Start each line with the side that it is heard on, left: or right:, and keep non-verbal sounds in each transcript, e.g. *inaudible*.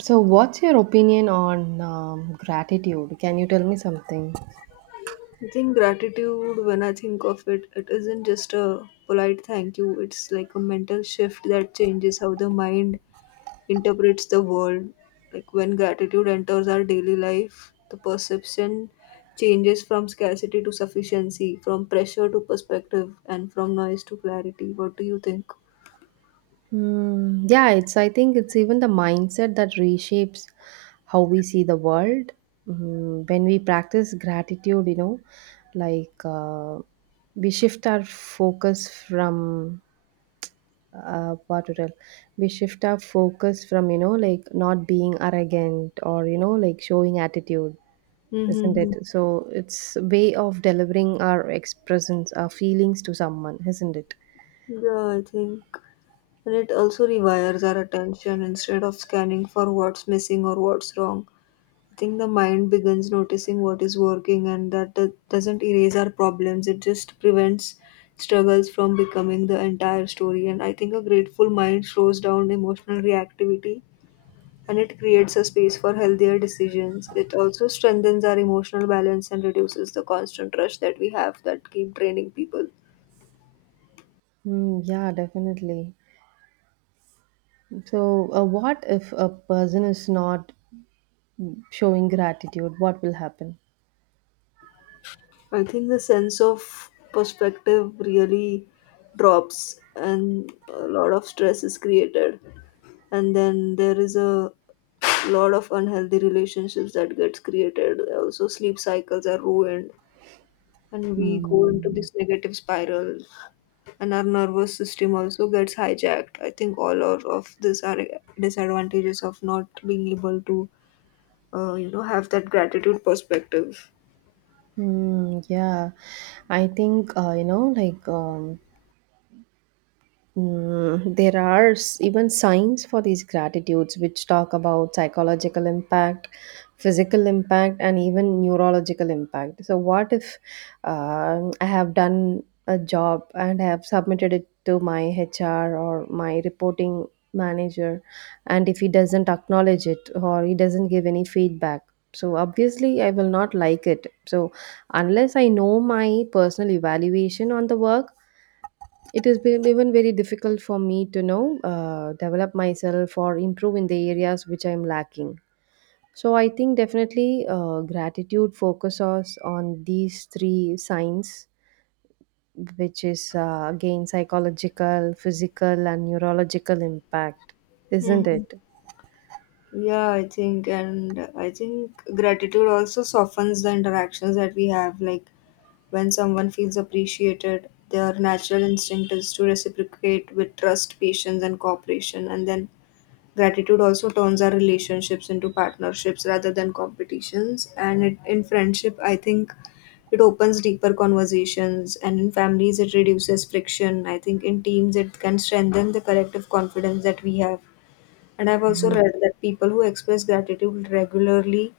right: So, what's your opinion on gratitude? Can you tell me something?
left: I think gratitude, when I think of it, it isn't just a polite thank you, it's like a mental shift that changes how the mind interprets the world. Like when gratitude enters our daily life, the perception changes from scarcity to sufficiency, from pressure to perspective, and from noise to clarity. What do you think?
right: Hmm. yeah, it's. I think it's even the mindset that reshapes how we see the world. Mm, when we practice gratitude, like uh, we shift our focus from what to tell. We shift our focus from like not being arrogant or like showing attitude, isn't it?
left: Mm-hmm.
right: So it's a way of delivering our expressions, our feelings to someone, isn't it?
left: Yeah, I think. And it also rewires our attention instead of scanning for what's missing or what's wrong, I think the mind begins noticing what is working, and that doesn't erase our problems. It just prevents struggles from becoming the entire story. And I think a grateful mind slows down emotional reactivity, and it creates a space for healthier decisions. It also strengthens our emotional balance and reduces the constant rush that we have that keep draining people.
right: Mm, yeah, definitely. So, what if a person is not showing gratitude? What will happen?
left: I think the sense of perspective really drops, and a lot of stress is created, and then there is a lot of unhealthy relationships that gets created. Also sleep cycles are ruined and we go into
right: Hmm.
left: this negative spiral, and our nervous system also gets hijacked. I think all of these are disadvantages of not being able to have that gratitude perspective.
right: Mm, yeah, I think there are even signs for these gratitudes which talk about psychological impact, physical impact, and even neurological impact. So, what if I have done a job and have submitted it to my HR or my reporting manager, and if he doesn't acknowledge it or he doesn't give any feedback? So, obviously, I will not like it. So, unless I know my personal evaluation on the work, it has been even very difficult for me to know, develop myself or improve in the areas which I'm lacking. So I think definitely gratitude focuses on these three signs, which is again psychological, physical, and neurological impact, isn't
left: Hmm.
right: it?
left: Yeah, I think, and I think gratitude also softens the interactions that we have. Like when someone feels appreciated, their natural instinct is to reciprocate with trust, patience, and cooperation. And then gratitude also turns our relationships into partnerships rather than competitions. And it, in friendship, I think it opens deeper conversations, and in families, it reduces friction. I think in teams, it can strengthen the collective confidence that we have. And I've also read that people who express gratitude regularly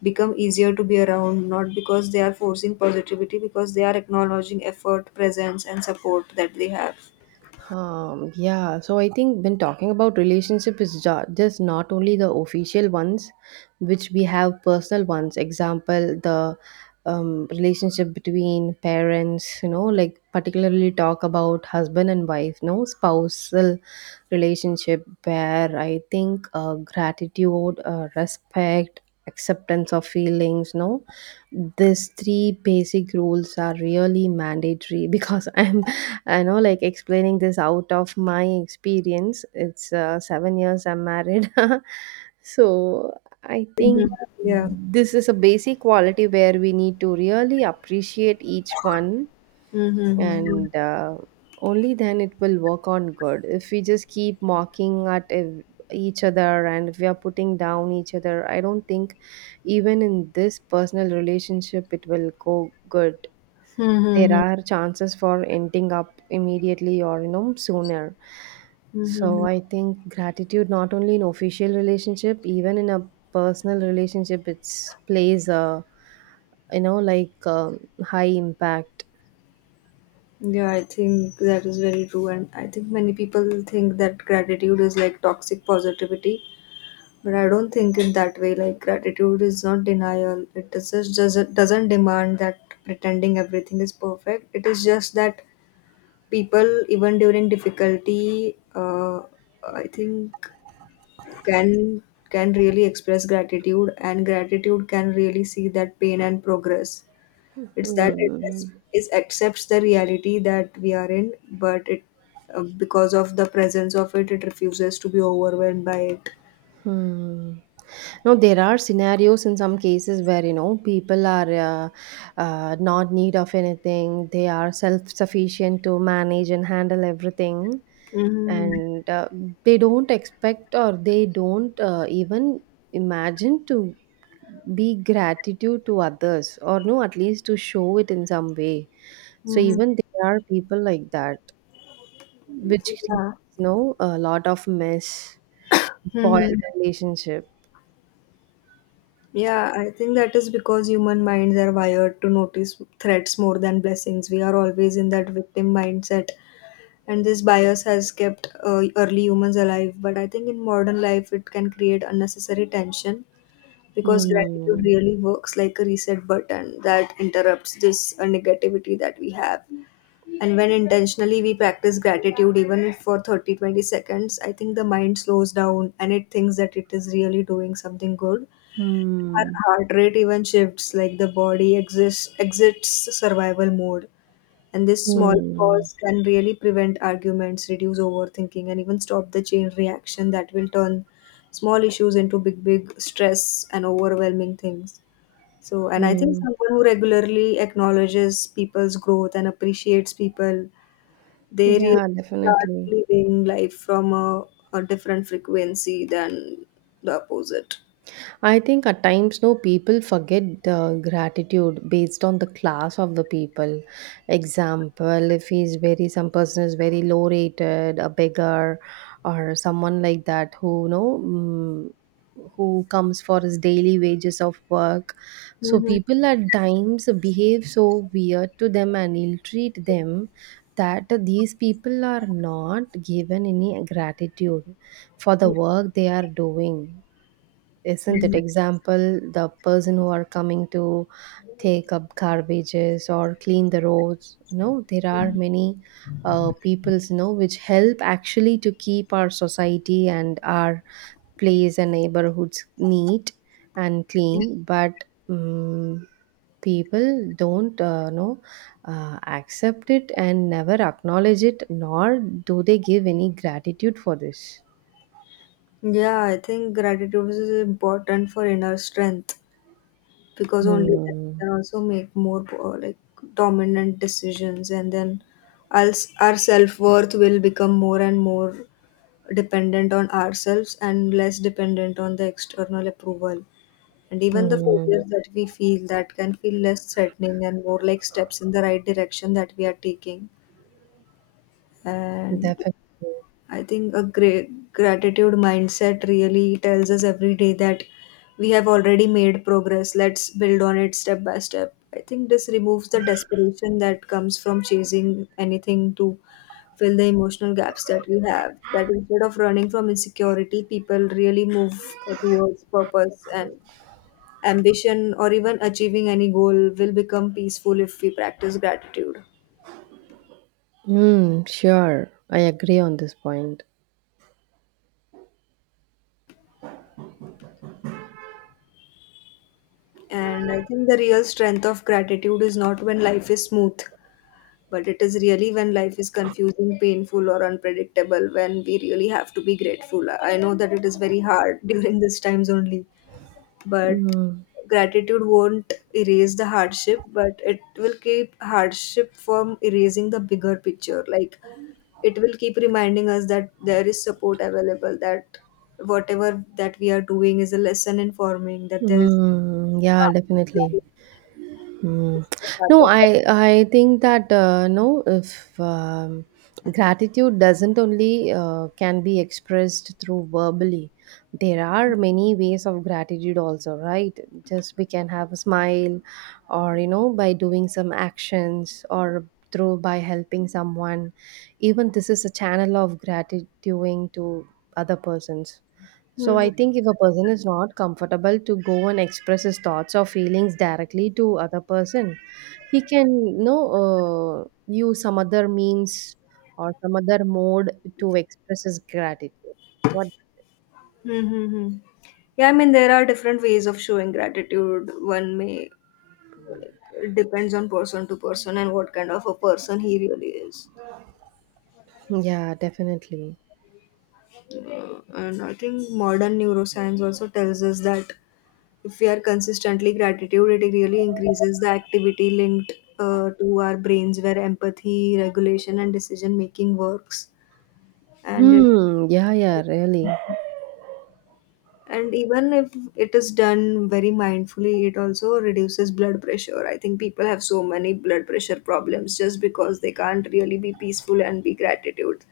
left: become easier to be around, not because they are forcing positivity, because they are acknowledging effort, presence, and support that they have.
right: Yeah, so I think when talking about relationship is just not only the official ones, which we have personal ones. Example, the relationship between parents, you know, like particularly talk about husband and wife, no, spousal relationship where I think gratitude, respect, acceptance of feelings, no, these three basic rules are really mandatory because *laughs* I know, like explaining this out of my experience. It's 7 years I'm married. *laughs* So I think
left: Yeah.
right: this is a basic quality where we need to really appreciate each one,
left: Mm-hmm.
right: and only then it will work on good. If we just keep mocking at each other and if we are putting down each other, I don't think even in this personal relationship it will go good. There
left: Mm-hmm.
right: are chances for ending up immediately or you know sooner. So
left: Mm-hmm.
right: I think gratitude not only in official relationship, even in a personal relationship, it's plays a you know like um high impact.
left: Yeah, I think that is very true. And I think many people think that gratitude is like toxic positivity, but I don't think it that way. Like, gratitude is not denial, it is just, doesn't demand that pretending everything is perfect. It is just that people, even during difficulty, I think can can really express gratitude, and gratitude can really see that pain and progress. It's that it
right: Hmm.
left: is, accepts the reality that we are in, but it, because of the presence of it, it refuses to be overwhelmed by it.
right: Hmm. No, there are scenarios in some cases where you know people are not need of anything. They are self sufficient to manage and handle everything,
left: Mm-hmm.
right: and they don't expect or they don't even imagine to be gratitude to others, or no, at least to show it in some way. So
left: Mm-hmm.
right: even there are people like that, which creates
left: Yeah.
right: you know a lot of mess, spoiled
left: Mm-hmm.
right: relationship.
left: Yeah, I think that is because human minds are wired to notice threats more than blessings. We are always in that victim mindset, and this bias has kept early humans alive. But I think in modern life, it can create unnecessary tension because gratitude
right: Hmm.
left: really works like a reset button that interrupts this negativity that we have. And when intentionally we practice gratitude, even if for 30, 20 seconds, I think the mind slows down and it thinks that it is really doing something good. Her
right: Hmm.
left: heart rate even shifts, like the body exists, exits survival mode. And this small
right: Hmm.
left: pause can really prevent arguments, reduce overthinking, and even stop the chain reaction that will turn small issues into big, big stress and overwhelming things. So, and I think
right: Hmm.
left: someone who regularly acknowledges people's growth and appreciates people, they really
right: Yeah,
left: start
right: definitely.
left: living life from a different frequency than the opposite.
right: I think at times, no, people forget the gratitude based on the class of the people. Example, if he's very, some person is very low rated, a beggar, or someone like that who, you know, mm, who comes for his daily wages of work. So
left: Mhm.
right: people at times behave so weird to them and ill treat them, that these people are not given any gratitude for the work they are doing, isn't it?
left: Mhm.
right: Example, the person who are coming to take up garbages or clean the roads. No, there are many peoples, you know, which help actually to keep our society and our place and neighborhoods neat and clean. But um, people don't know accept it and never acknowledge it, nor do they give any gratitude for this.
left: Yeah, I think gratitude is important for inner strength, because only then we
right: Hmm.
left: can also make more, like, dominant decisions, and then our, our self worth will become more and more dependent on ourselves and less dependent on the external approval. And even the
right: Hmm.
left: failures that we feel, that can feel less threatening and more like steps in the right direction that we are taking. And
right: Definitely.
left: I think a great gratitude mindset really tells us every day that we have already made progress. Let's build on it step by step. I think this removes the desperation that comes from chasing anything to fill the emotional gaps that we have. That instead of running from insecurity, people really move towards purpose and ambition, or even achieving any goal will become peaceful if we practice gratitude.
right: Mm, sure. I agree on this point.
left: And I think the real strength of gratitude is not when life is smooth, but it is really when life is confusing, painful, or unpredictable, when we really have to be grateful. I know that it is very hard *laughs* during these times only, but
right: Mm,
left: gratitude won't erase the hardship, but it will keep hardship from erasing the bigger picture. Like it will keep reminding us that there is support available, that whatever that we are doing is a lesson informing, that there is.
right: mm, yeah, definitely. Mm. No, I think that no, if gratitude doesn't only can be expressed through verbally, there are many ways of gratitude also, right? Just we can have a smile, or you know, by doing some actions, or through by helping someone. Even this is a channel of gratitude to other persons. So
left: Mhm.
right: I think if a person is not comfortable to go and express his thoughts or feelings directly to other person, he can you know use some other means or some other mode to express his gratitude. What?
left: Mm-hmm. Yeah, I mean, there are different ways of showing gratitude. One may, like, it depends on person to person and what kind of a person he really is.
right: Yeah, definitely.
left: And I think modern neuroscience also tells us that if we are consistently gratitude, it really increases the activity linked, to our brains where empathy, regulation, and decision making works, and it.
right: Hmm. Yeah. Yeah. Really.
left: And even if it is done very mindfully, it also reduces blood pressure. I think people have so many blood pressure problems just because they can't really be peaceful and be gratitude.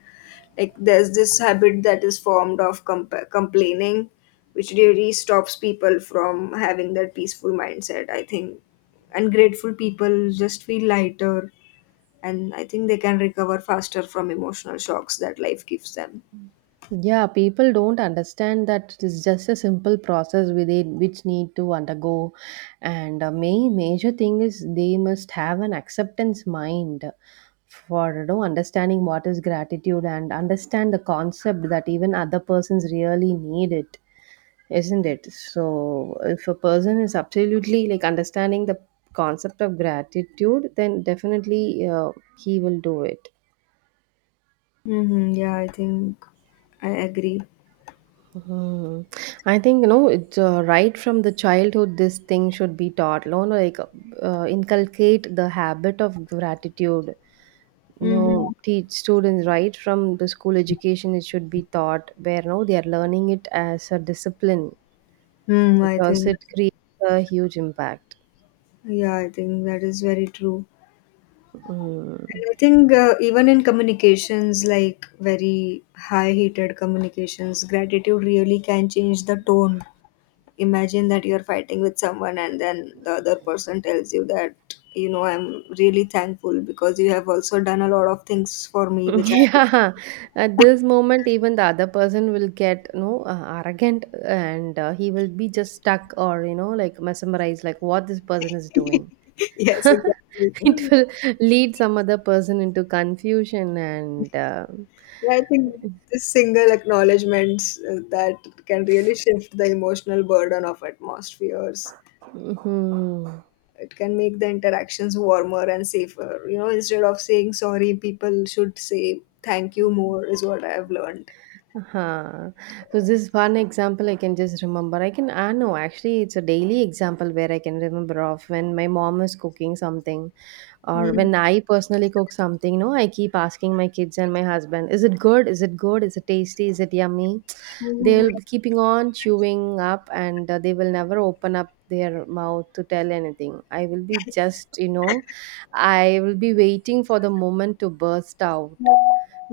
left: Like there's this habit that is formed of complaining, which really stops people from having that peaceful mindset, I think. And grateful people just feel lighter, and I think they can recover faster from emotional shocks that life gives them.
right: Yeah, people don't understand that it's just a simple process with it which need to undergo. And a main major thing is they must have an acceptance mind for you know, understanding what is gratitude and understand the concept that even other persons really need it, isn't it? So if a person is absolutely like understanding the concept of gratitude, then definitely he will do it.
left: Mm-hmm, yeah, I think I agree.
right: Hmm. I think you know it's right from the childhood. This thing should be taught. You know, like inculcate the habit of gratitude. You
left: Mm-hmm.
right: know, teach students right from the school education. It should be taught where you know they are learning it as a discipline,
left: Hmm, I
right: because
left: think,
right: it creates a huge impact.
left: yeah, I think that is very true.
right: Hmm.
left: And
right: *laughs*
left: I think, even in communications, like very high heated communications, gratitude really can change the tone. Imagine that you're fighting with someone, and then the other person tells you that, you know, I'm really thankful because you have also done a lot of things for me, which I,
right: Yeah, at this moment, even the other person will get you know arrogant, and he will be just stuck or you know like mesmerized, like what this person is doing.
left: *laughs* yes, exactly.
right: *laughs* It will lead some other person into confusion and
left: Yeah, I think this single acknowledgements, that can really shift the emotional burden of atmospheres.
right: mhm.
left: It can make the interactions warmer and safer. You know, instead of saying sorry, people should say thank you more, is what I've learned.
right: Uh-huh. So this one example I can just remember. I know actually it's a daily example where I can remember of when my mom is cooking something. Or
left: Mm.
right: when I personally cook something, no, I keep asking my kids and my husband, is it good? Is it good? Is it tasty? Is it yummy?
left: Mhm.
right: They'll be keeping on chewing up and they will never open up their mouth to tell anything. I will be just, you know, I will be waiting for the moment to burst out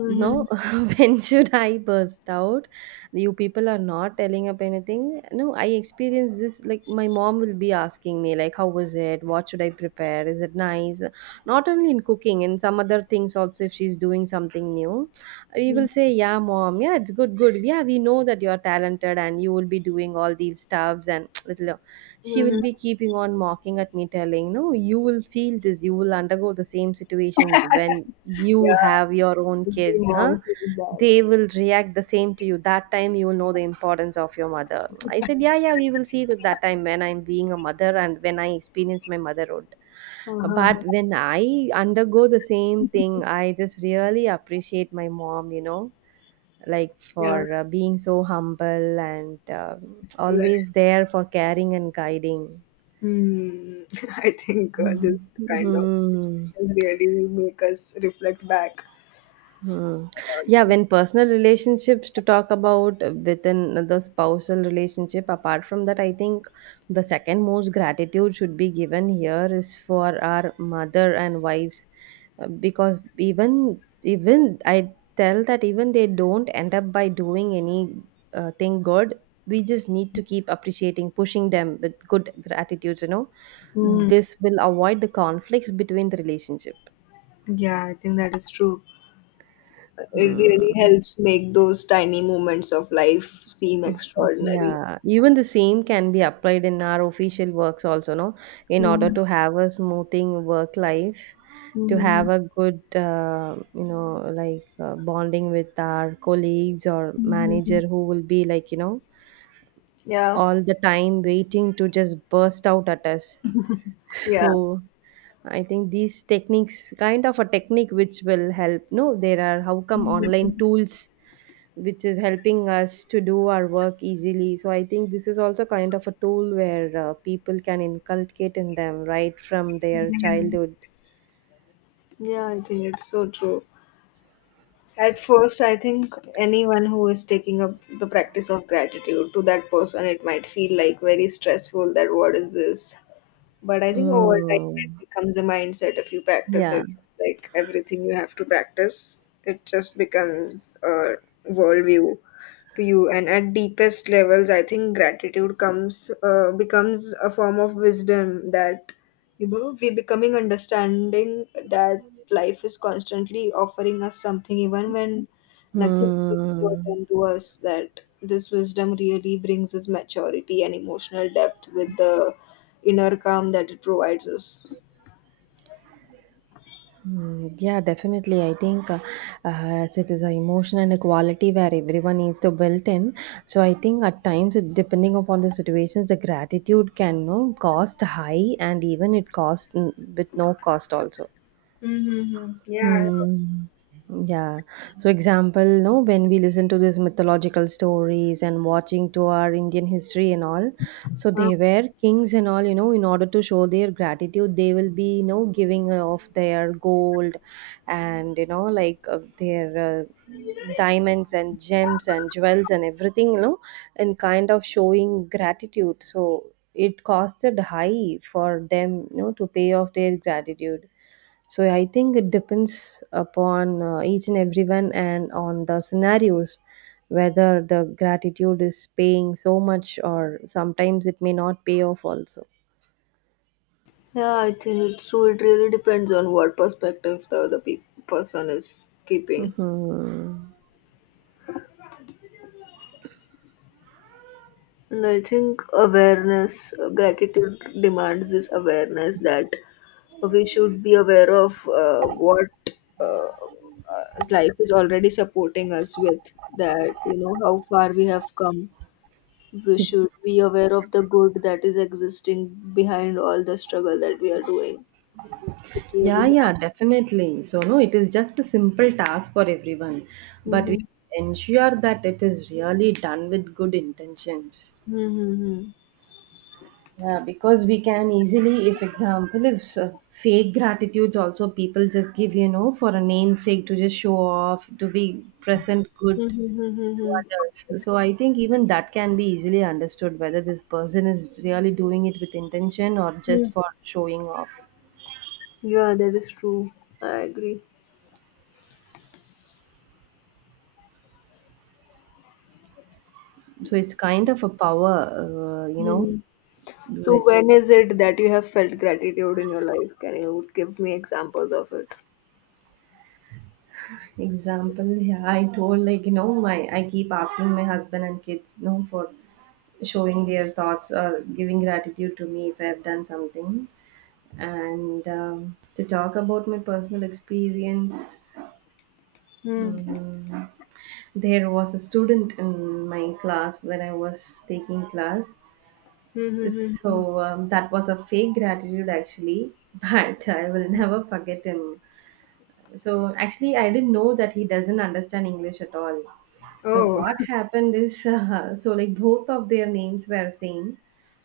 right: no, *laughs* when should I burst out? You people are not telling up anything. No, I experienced this. Like, my mom will be asking me, like, how was it? What should I prepare? Is it nice? Not only in cooking, in some other things also, if she's doing something new, we will
left: Mhm.
right: say, yeah, mom, yeah, it's good, good. Yeah, we know that you're talented and you will be doing all these stuffs and *tsk* little she will be
left: Mhm.
right: keeping on mocking at me telling, no, you will feel this, you will undergo the same situations when you
left: Yeah,
right: have your own
left: every
right: kids, huh?
left: mom says that.
right: They
left: *laughs*
right: will react the same to you, that time you will know the importance of your mother. I said, yeah, yeah, we will see it that time when I'm being a mother and when I experience my motherhood.
left: Uh-huh.
right: But when I undergo the same thing, I just really appreciate my mom, you know, like
left: Yeah,
right: for being so humble and
left: exactly.
right: always there for caring and guiding.
left: Hmm. *laughs* I think,
right: Mhm.
left: this kind of
right: Mhm.
left: situations really make us reflect back.
right: Mhm. Yeah, when personal relationships to talk about within the spousal relationship, apart from that, I think the second most gratitude should be given here is for our mother and wives, because even I tell that even they don't end up by doing any thing good, we just need to keep appreciating, pushing them with good gratitudes, you know.
left: Hmm.
right: This will avoid the conflicts between the relationship.
left: Yeah, I think that is true. It
right: Hmm.
left: really helps make those tiny moments of life seem
right: Mhm.
left: extraordinary.
right: Yeah, even the same can be applied in our official works also, no? In order
left: Mhm.
right: to have a smoothing work life, to
left: Mhm.
right: have a good, bonding with our colleagues or manager
left: Mhm.
right: who will be like, you know,
left: Yeah,
right: all the time waiting to just burst out at us.
left: yeah.
right: So I think these techniques, kind of a technique which will help. No, there are how come online
left: Mhm.
right: tools which is helping us to do our work easily. So I think this is also kind of a tool where people can inculcate in them right from their childhood.
left: Yeah, I think it's so true. At first, I think anyone who is taking up the practice of gratitude, to that person, it might feel like very stressful, that what is this? But I think over time, it
right: Mm.
left: becomes a mindset if you practice
right: Yeah.
left: it. Like everything, you have to practice, it just becomes a worldview to you, and at deepest levels I think gratitude comes, becomes a form of wisdom, that, you know, we becoming understanding that life is constantly offering us something even when nothing seems
right: Hmm.
left: certain to us. That this wisdom really brings us maturity and emotional depth with the inner calm that it provides us.
right: Hmm. Yeah, definitely. I think as it is an emotion and a quality where everyone needs to build in. So I think at times, depending upon the situations, the gratitude can no cost high and even it cost with no cost also.
left: Mm-hmm. Yeah.
right: Hmm. Yeah. So, example, no, when we listen to these mythological stories and watching to our Indian history and all, so
left: Uh,
right: they were kings and all, you know, in order to show their gratitude, they will be, you know, giving off their gold and, you know, like their diamonds and gems and jewels and everything, you know, and kind of showing gratitude. So, it costed high for them, you know, to pay off their gratitude. So I think it depends upon each and everyone and on the scenarios whether the gratitude is paying so much or sometimes it may not pay off also.
left: yeah, I think it's true. It really depends on what perspective the person is keeping.
right: Hmm.
left: And I think awareness, gratitude demands this awareness, that we should be aware of, what, uh, life is already supporting us with, that, you know, how far we have come. We should be aware of the good that is existing behind all the struggle that we are doing. It really
right: Yeah,
left: helps.
right: yeah, definitely. So, no, it is just a simple task for everyone, but
left: Hmm.
right: we ensure that it is really done with good intentions.
left: Hmm. Hmm.
right: Yeah, because we can easily, if example, if fake gratitudes also people just give, for a namesake to just show off, to be present
left: Hmm.
right: good to
left: Hmm.
right: others. So I think even that can be easily understood whether this person is really doing it with intention or
left: Hmm.
right: just for showing off.
left: Yeah, that is true. I agree.
right: So it's kind of a power,
left: Mm-hmm. So
right: which
left: when is it that you have felt gratitude in your life? Can you give me examples of it?
right: example, yeah, I told like, my I keep asking my husband and kids, for showing their thoughts or giving gratitude to me if I have done something. And to talk about my personal experience,
left: Hmm.
right: um, there was a student in my class when I was taking class.
left: Hmm, hmm, hmm, hmm.
right: So that was a fake gratitude actually, *laughs* but I will never forget him. So actually I didn't know that he doesn't understand English at all. So
left: Oh.
right: what happened is *laughs* so like both of their names were same.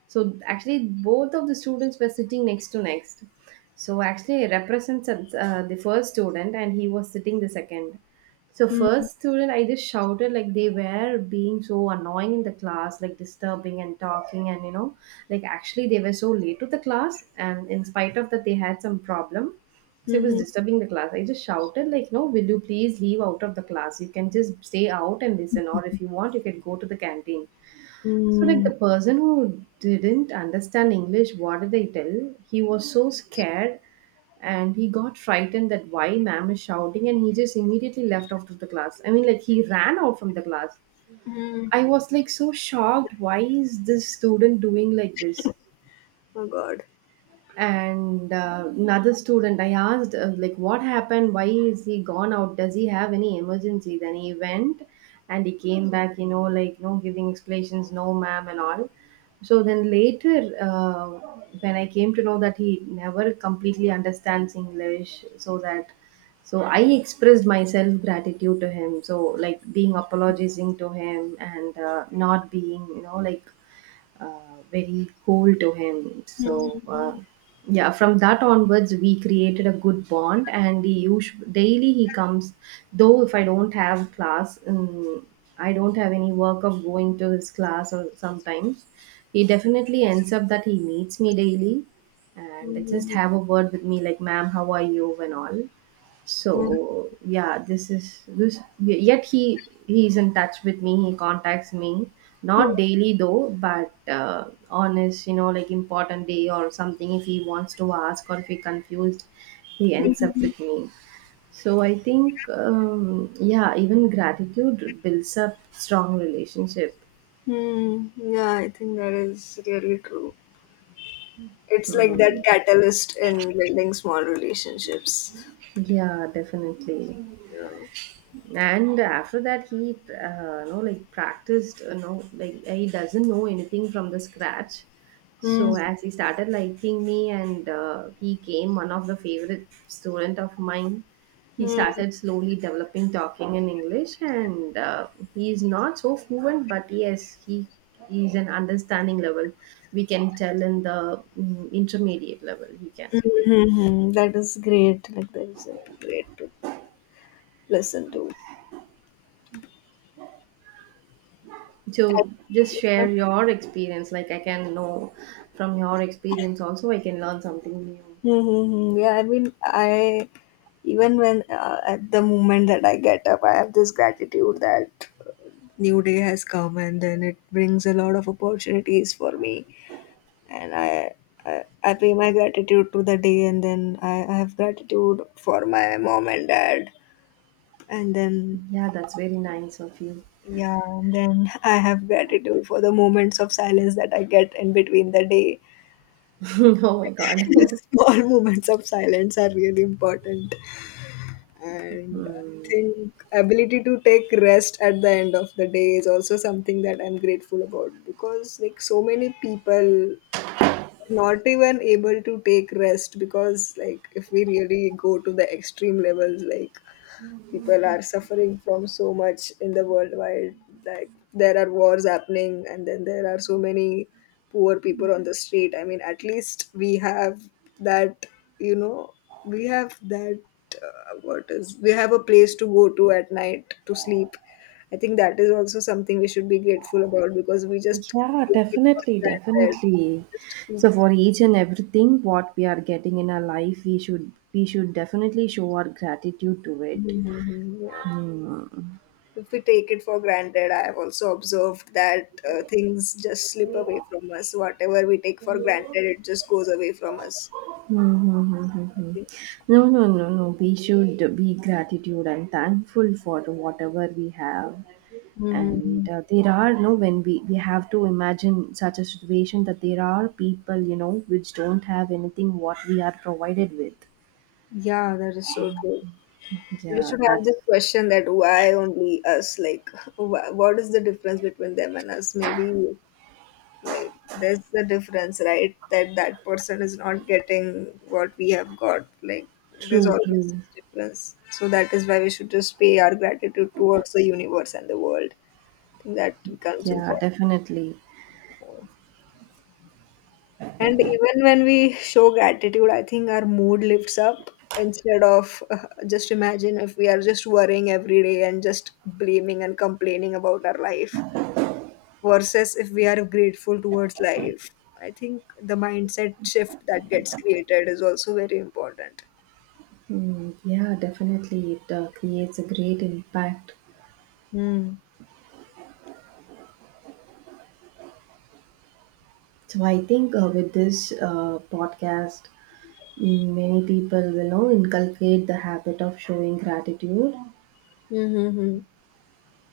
right: So actually both of the students were sitting next to next. So actually I represents the first student and he was sitting the second. So
left: Hmm,
right: first student, I just shouted, like, they were being so annoying in the class, like disturbing and talking, and like actually they were so late to the class, and in spite of that, they had some problem. So it
left: hmm,
right: was
left: hmm,
right: disturbing the class. I just shouted, like, no, will you please leave out of the class? You can just stay out and listen, or if you want, you can go to the canteen. So, like,
left: hmm.
right: the person who didn't understand English, what did I tell? He was so scared and he got frightened that why ma'am is shouting, and he just immediately left out of the class. I mean, like, he ran out from the class.
left: Hmm.
right: I was like so shocked. Why is this student doing like this?
left: Oh God.
right: And another student I asked, like what happened, why is he gone out, does he have any emergency? Then he went and he came back, you know, giving explanations, no ma'am and all. So then later, when I came to know that he never completely understands English, so that, so I expressed myself gratitude to him, so like being apologizing to him and not being, very cool to him.
left: Hmm,
right: So
left: hmm,
right: yeah, from that onwards, we created a good bond, and he usually daily he comes. Though if I don't have class, I don't have any work of going to his class or sometimes. He definitely ends up that he meets me daily
left: hmm,
right: and just
left: hmm,
right: have a word with me like, ma'am, how are you and all.
left: hmm.
right: So yeah, this is this, yet he is in touch with me, he contacts me, not daily though, but on his, you know, like important day or something, if he wants to ask or if he confused, he ends up
left: Hmm.
right: with me. So I think yeah, even gratitude builds up strong relationship.
left: Hmm. Yeah, I think that is really true. It's like that
right: Mm,
left: catalyst in building small relationships.
right: yeah, definitely.
left: Yeah.
right: And after that he, know like practiced, you know like he doesn't know anything from the scratch.
left: Hmm.
right: So as he started liking me and he came one of the favorite student of mine, he
left: Hmm,
right: started slowly developing talking in English and he is not so fluent, but yes he is an understanding level. We can tell in the intermediate level he can
left: hmm,
right: be.
left: hmm, hmm. That is great. Like that is, great to listen to.
right: So just share your experience, like I can know, from your experience also I can learn something new.
left: Mm-hmm. Yeah, I mean, I even when, at the moment that I get up, I have this gratitude that new day has come, and then it brings a lot of opportunities for me, and I pay my gratitude to the day, and then I have gratitude for my mom and dad, and then
right: Yeah, that's very nice of you.
left: yeah, and then I have gratitude for the moments of silence that I get in between the day.
right: *laughs* Oh my god.
left: *laughs*
right: *laughs*
left: Small moments of silence are really important. And I
right: Hmm.
left: think ability to take rest at the end of the day is also something that I'm grateful about, because like so many people not even able to take rest. Because like if we really go to the extreme levels, like people are suffering from so much in the worldwide. Like there are wars happening and then there are so many poor people on the street. I mean, at least we have that you know that. What is, we have a place to go to at night to sleep. I think that is also something we should be grateful about, because we just
right: Yeah,
left: take it for
right: definitely,
left: granted. We
right: definitely.
left: just
right: So
left: keep-
right: for each and everything what we are getting in our life we should, we should definitely show our gratitude to it.
left: Mhm, mhm, yeah.
right: Hmm.
left: If we take it for granted, I have also observed that things just slip away from us. Whatever we take for granted, it just goes away from us.
right: Hmm, hmm, hmm,
left: I
right: hmm.
left: think.
right: No, no, no, no, we should be gratitude and thankful for whatever we have.
left: Mm-hmm.
right: And there are no, when we have to imagine such a situation that there are people, you know, which don't have anything what we are provided with.
left: Yeah, that is so true. We
right: Yeah,
left: should have
right: that's
left: this question that why only us? Like, what is the difference between them and us? Maybe like there's the difference, right? That that person is not getting what we have got. Like, there's
right: true,
left: always this
right: true.
left: difference. So that is why we should just pay our gratitude towards the universe and the world. I think that becomes
right: Yeah,
left: important.
right: definitely.
left: And even when we show gratitude, I think our mood lifts up, instead of just imagine if we are just worrying every day and just blaming and complaining about our life, versus if we are grateful towards life. I think the mindset shift that gets created is also very important.
right: Mm, yeah, definitely. It creates a great impact.
left: Hmm.
right: So I think with this podcast, many people will, you know, inculcate the habit of showing gratitude.
left: Mm-hmm.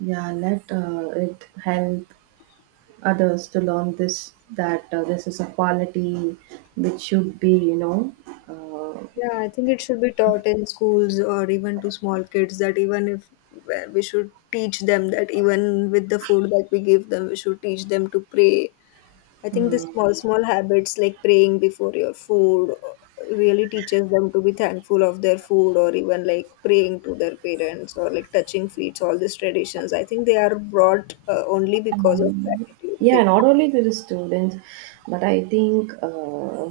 right: Yeah, let it help others to learn this, that this is a quality which should be, you know, uh,
left: Yeah, I think it should be taught in schools or even to small kids, that even if, well, we should teach them that even with the food that we give them, we should teach them to pray. I think the
right: mm,
left: small, small habits like praying before your food really teaches them to be thankful of their food, or even like praying to their parents or like touching feet, all these traditions. I think they are brought only because of gratitude.
right: yeah,
left: They...
right: not only to the students but I think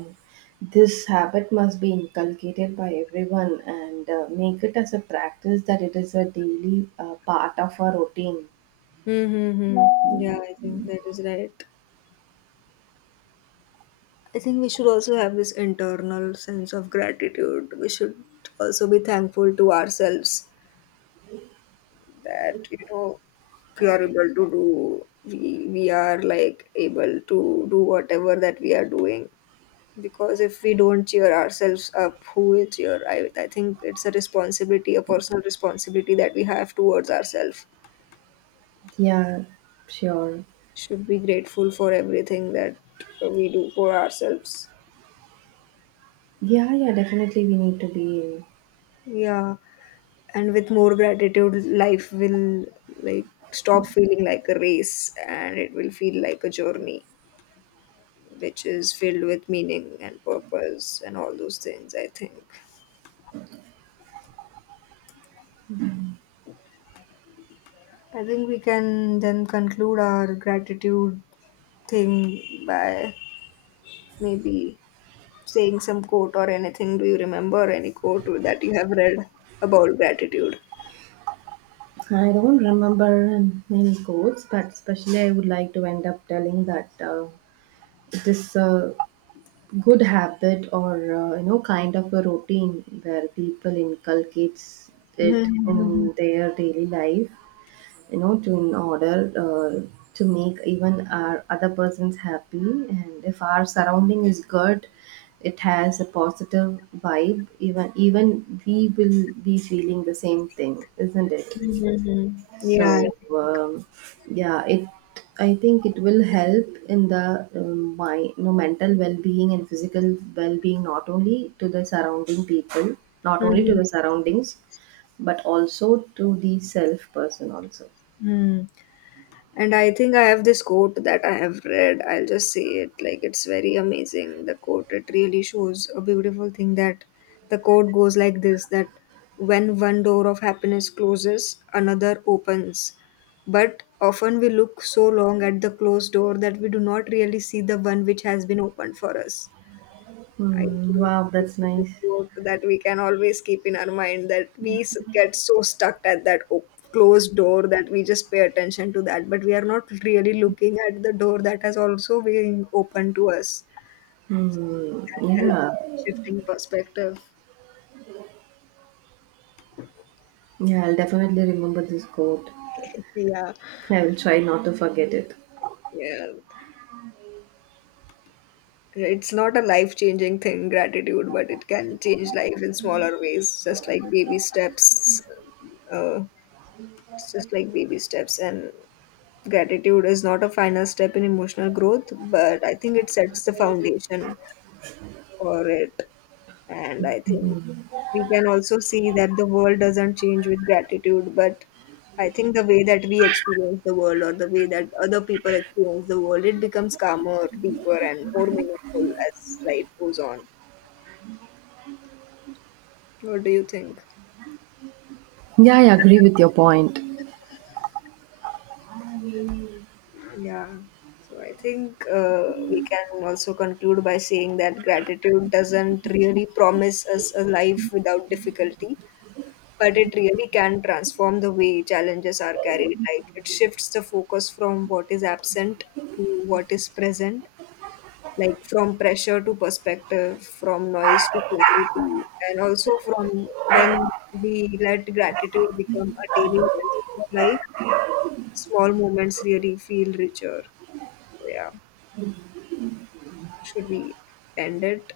right: this habit must be inculcated by everyone and make it as a practice that it is a daily part of our routine.
left: Mm-hmm. Yeah, I think that is right. I think we should also have this internal sense of gratitude. We should also be thankful to ourselves, that, you know, we are able to do, we are like able to do whatever that we are doing. Because if we don't cheer ourselves up, who will cheer? I think it's a responsibility, a personal responsibility, that we have towards ourselves.
right: Yeah, sure.
left: Should be grateful for everything that we do for ourselves.
right: Yeah, yeah, definitely we need to be.
left: Yeah. And with more gratitude life will like stop feeling like a race, and it will feel like a journey which is filled with meaning and purpose and all those things. I think we can then conclude our gratitude thing by maybe saying some quote or anything. Do you remember any quote that you have read about gratitude?
right: I don't remember many quotes, but especially I would like to end up telling that this good habit or you know, kind of a routine where people inculcates
left: Mhm,
right: it
left: mhm,
right: in their daily life, you know, to in order uh, to make even our other persons happy, and if our surrounding is good, it has a positive vibe, even we will be feeling the same thing, isn't it?
left: mhm, mhm.
right: So
left: Yeah.
right: um, yeah, it, I think it will help in the my, you know, mental well-being and physical well-being, not only to the surrounding people, not only to
left: Mhm,
right: the surroundings, but also to the self person also.
left: mhm. And I think I have this quote that I have read. I'll just say it, like it's very amazing. The quote, it really shows a beautiful thing. That the quote goes like this, that when one door of happiness closes, another opens. But often we look so long at the closed door that we do not really see the one which has been opened for us. I
right: Hmm,
left: think
right: wow, that's
left: this is a
right: nice.
left: quote that we can always keep in our mind, that we get so stuck at that closed door that we just pay attention to that, but we are not really looking at the door that has also been open to us.
right: Hmm,
left: That helps
right: yeah,
left: shifting perspective.
right: yeah, I'll definitely remember this quote.
left: *laughs* Yeah,
right: I will try not to forget it.
left: yeah. It's not a life changing thing, gratitude, but it can change life in smaller ways, just like baby steps. Uh, it's just like baby steps. And gratitude is not a final step in emotional growth, but I think it sets the foundation for it. And I think we can also see that the world doesn't change with gratitude, but I think the way that we experience the world, or the way that other people experience the world, it becomes calmer, deeper, and more meaningful as life goes on. What do you think?
right: Yeah, I agree with your point.
left: Yeah. So I think we can also conclude by saying that gratitude doesn't really promise us a life without difficulty, but it really can transform the way challenges are carried. Like it shifts the focus from what is absent to what is present, like from pressure to perspective, from noise to clarity, and also from, when we let gratitude become a daily lens of our life, small moments really feel richer. So yeah, should we end it?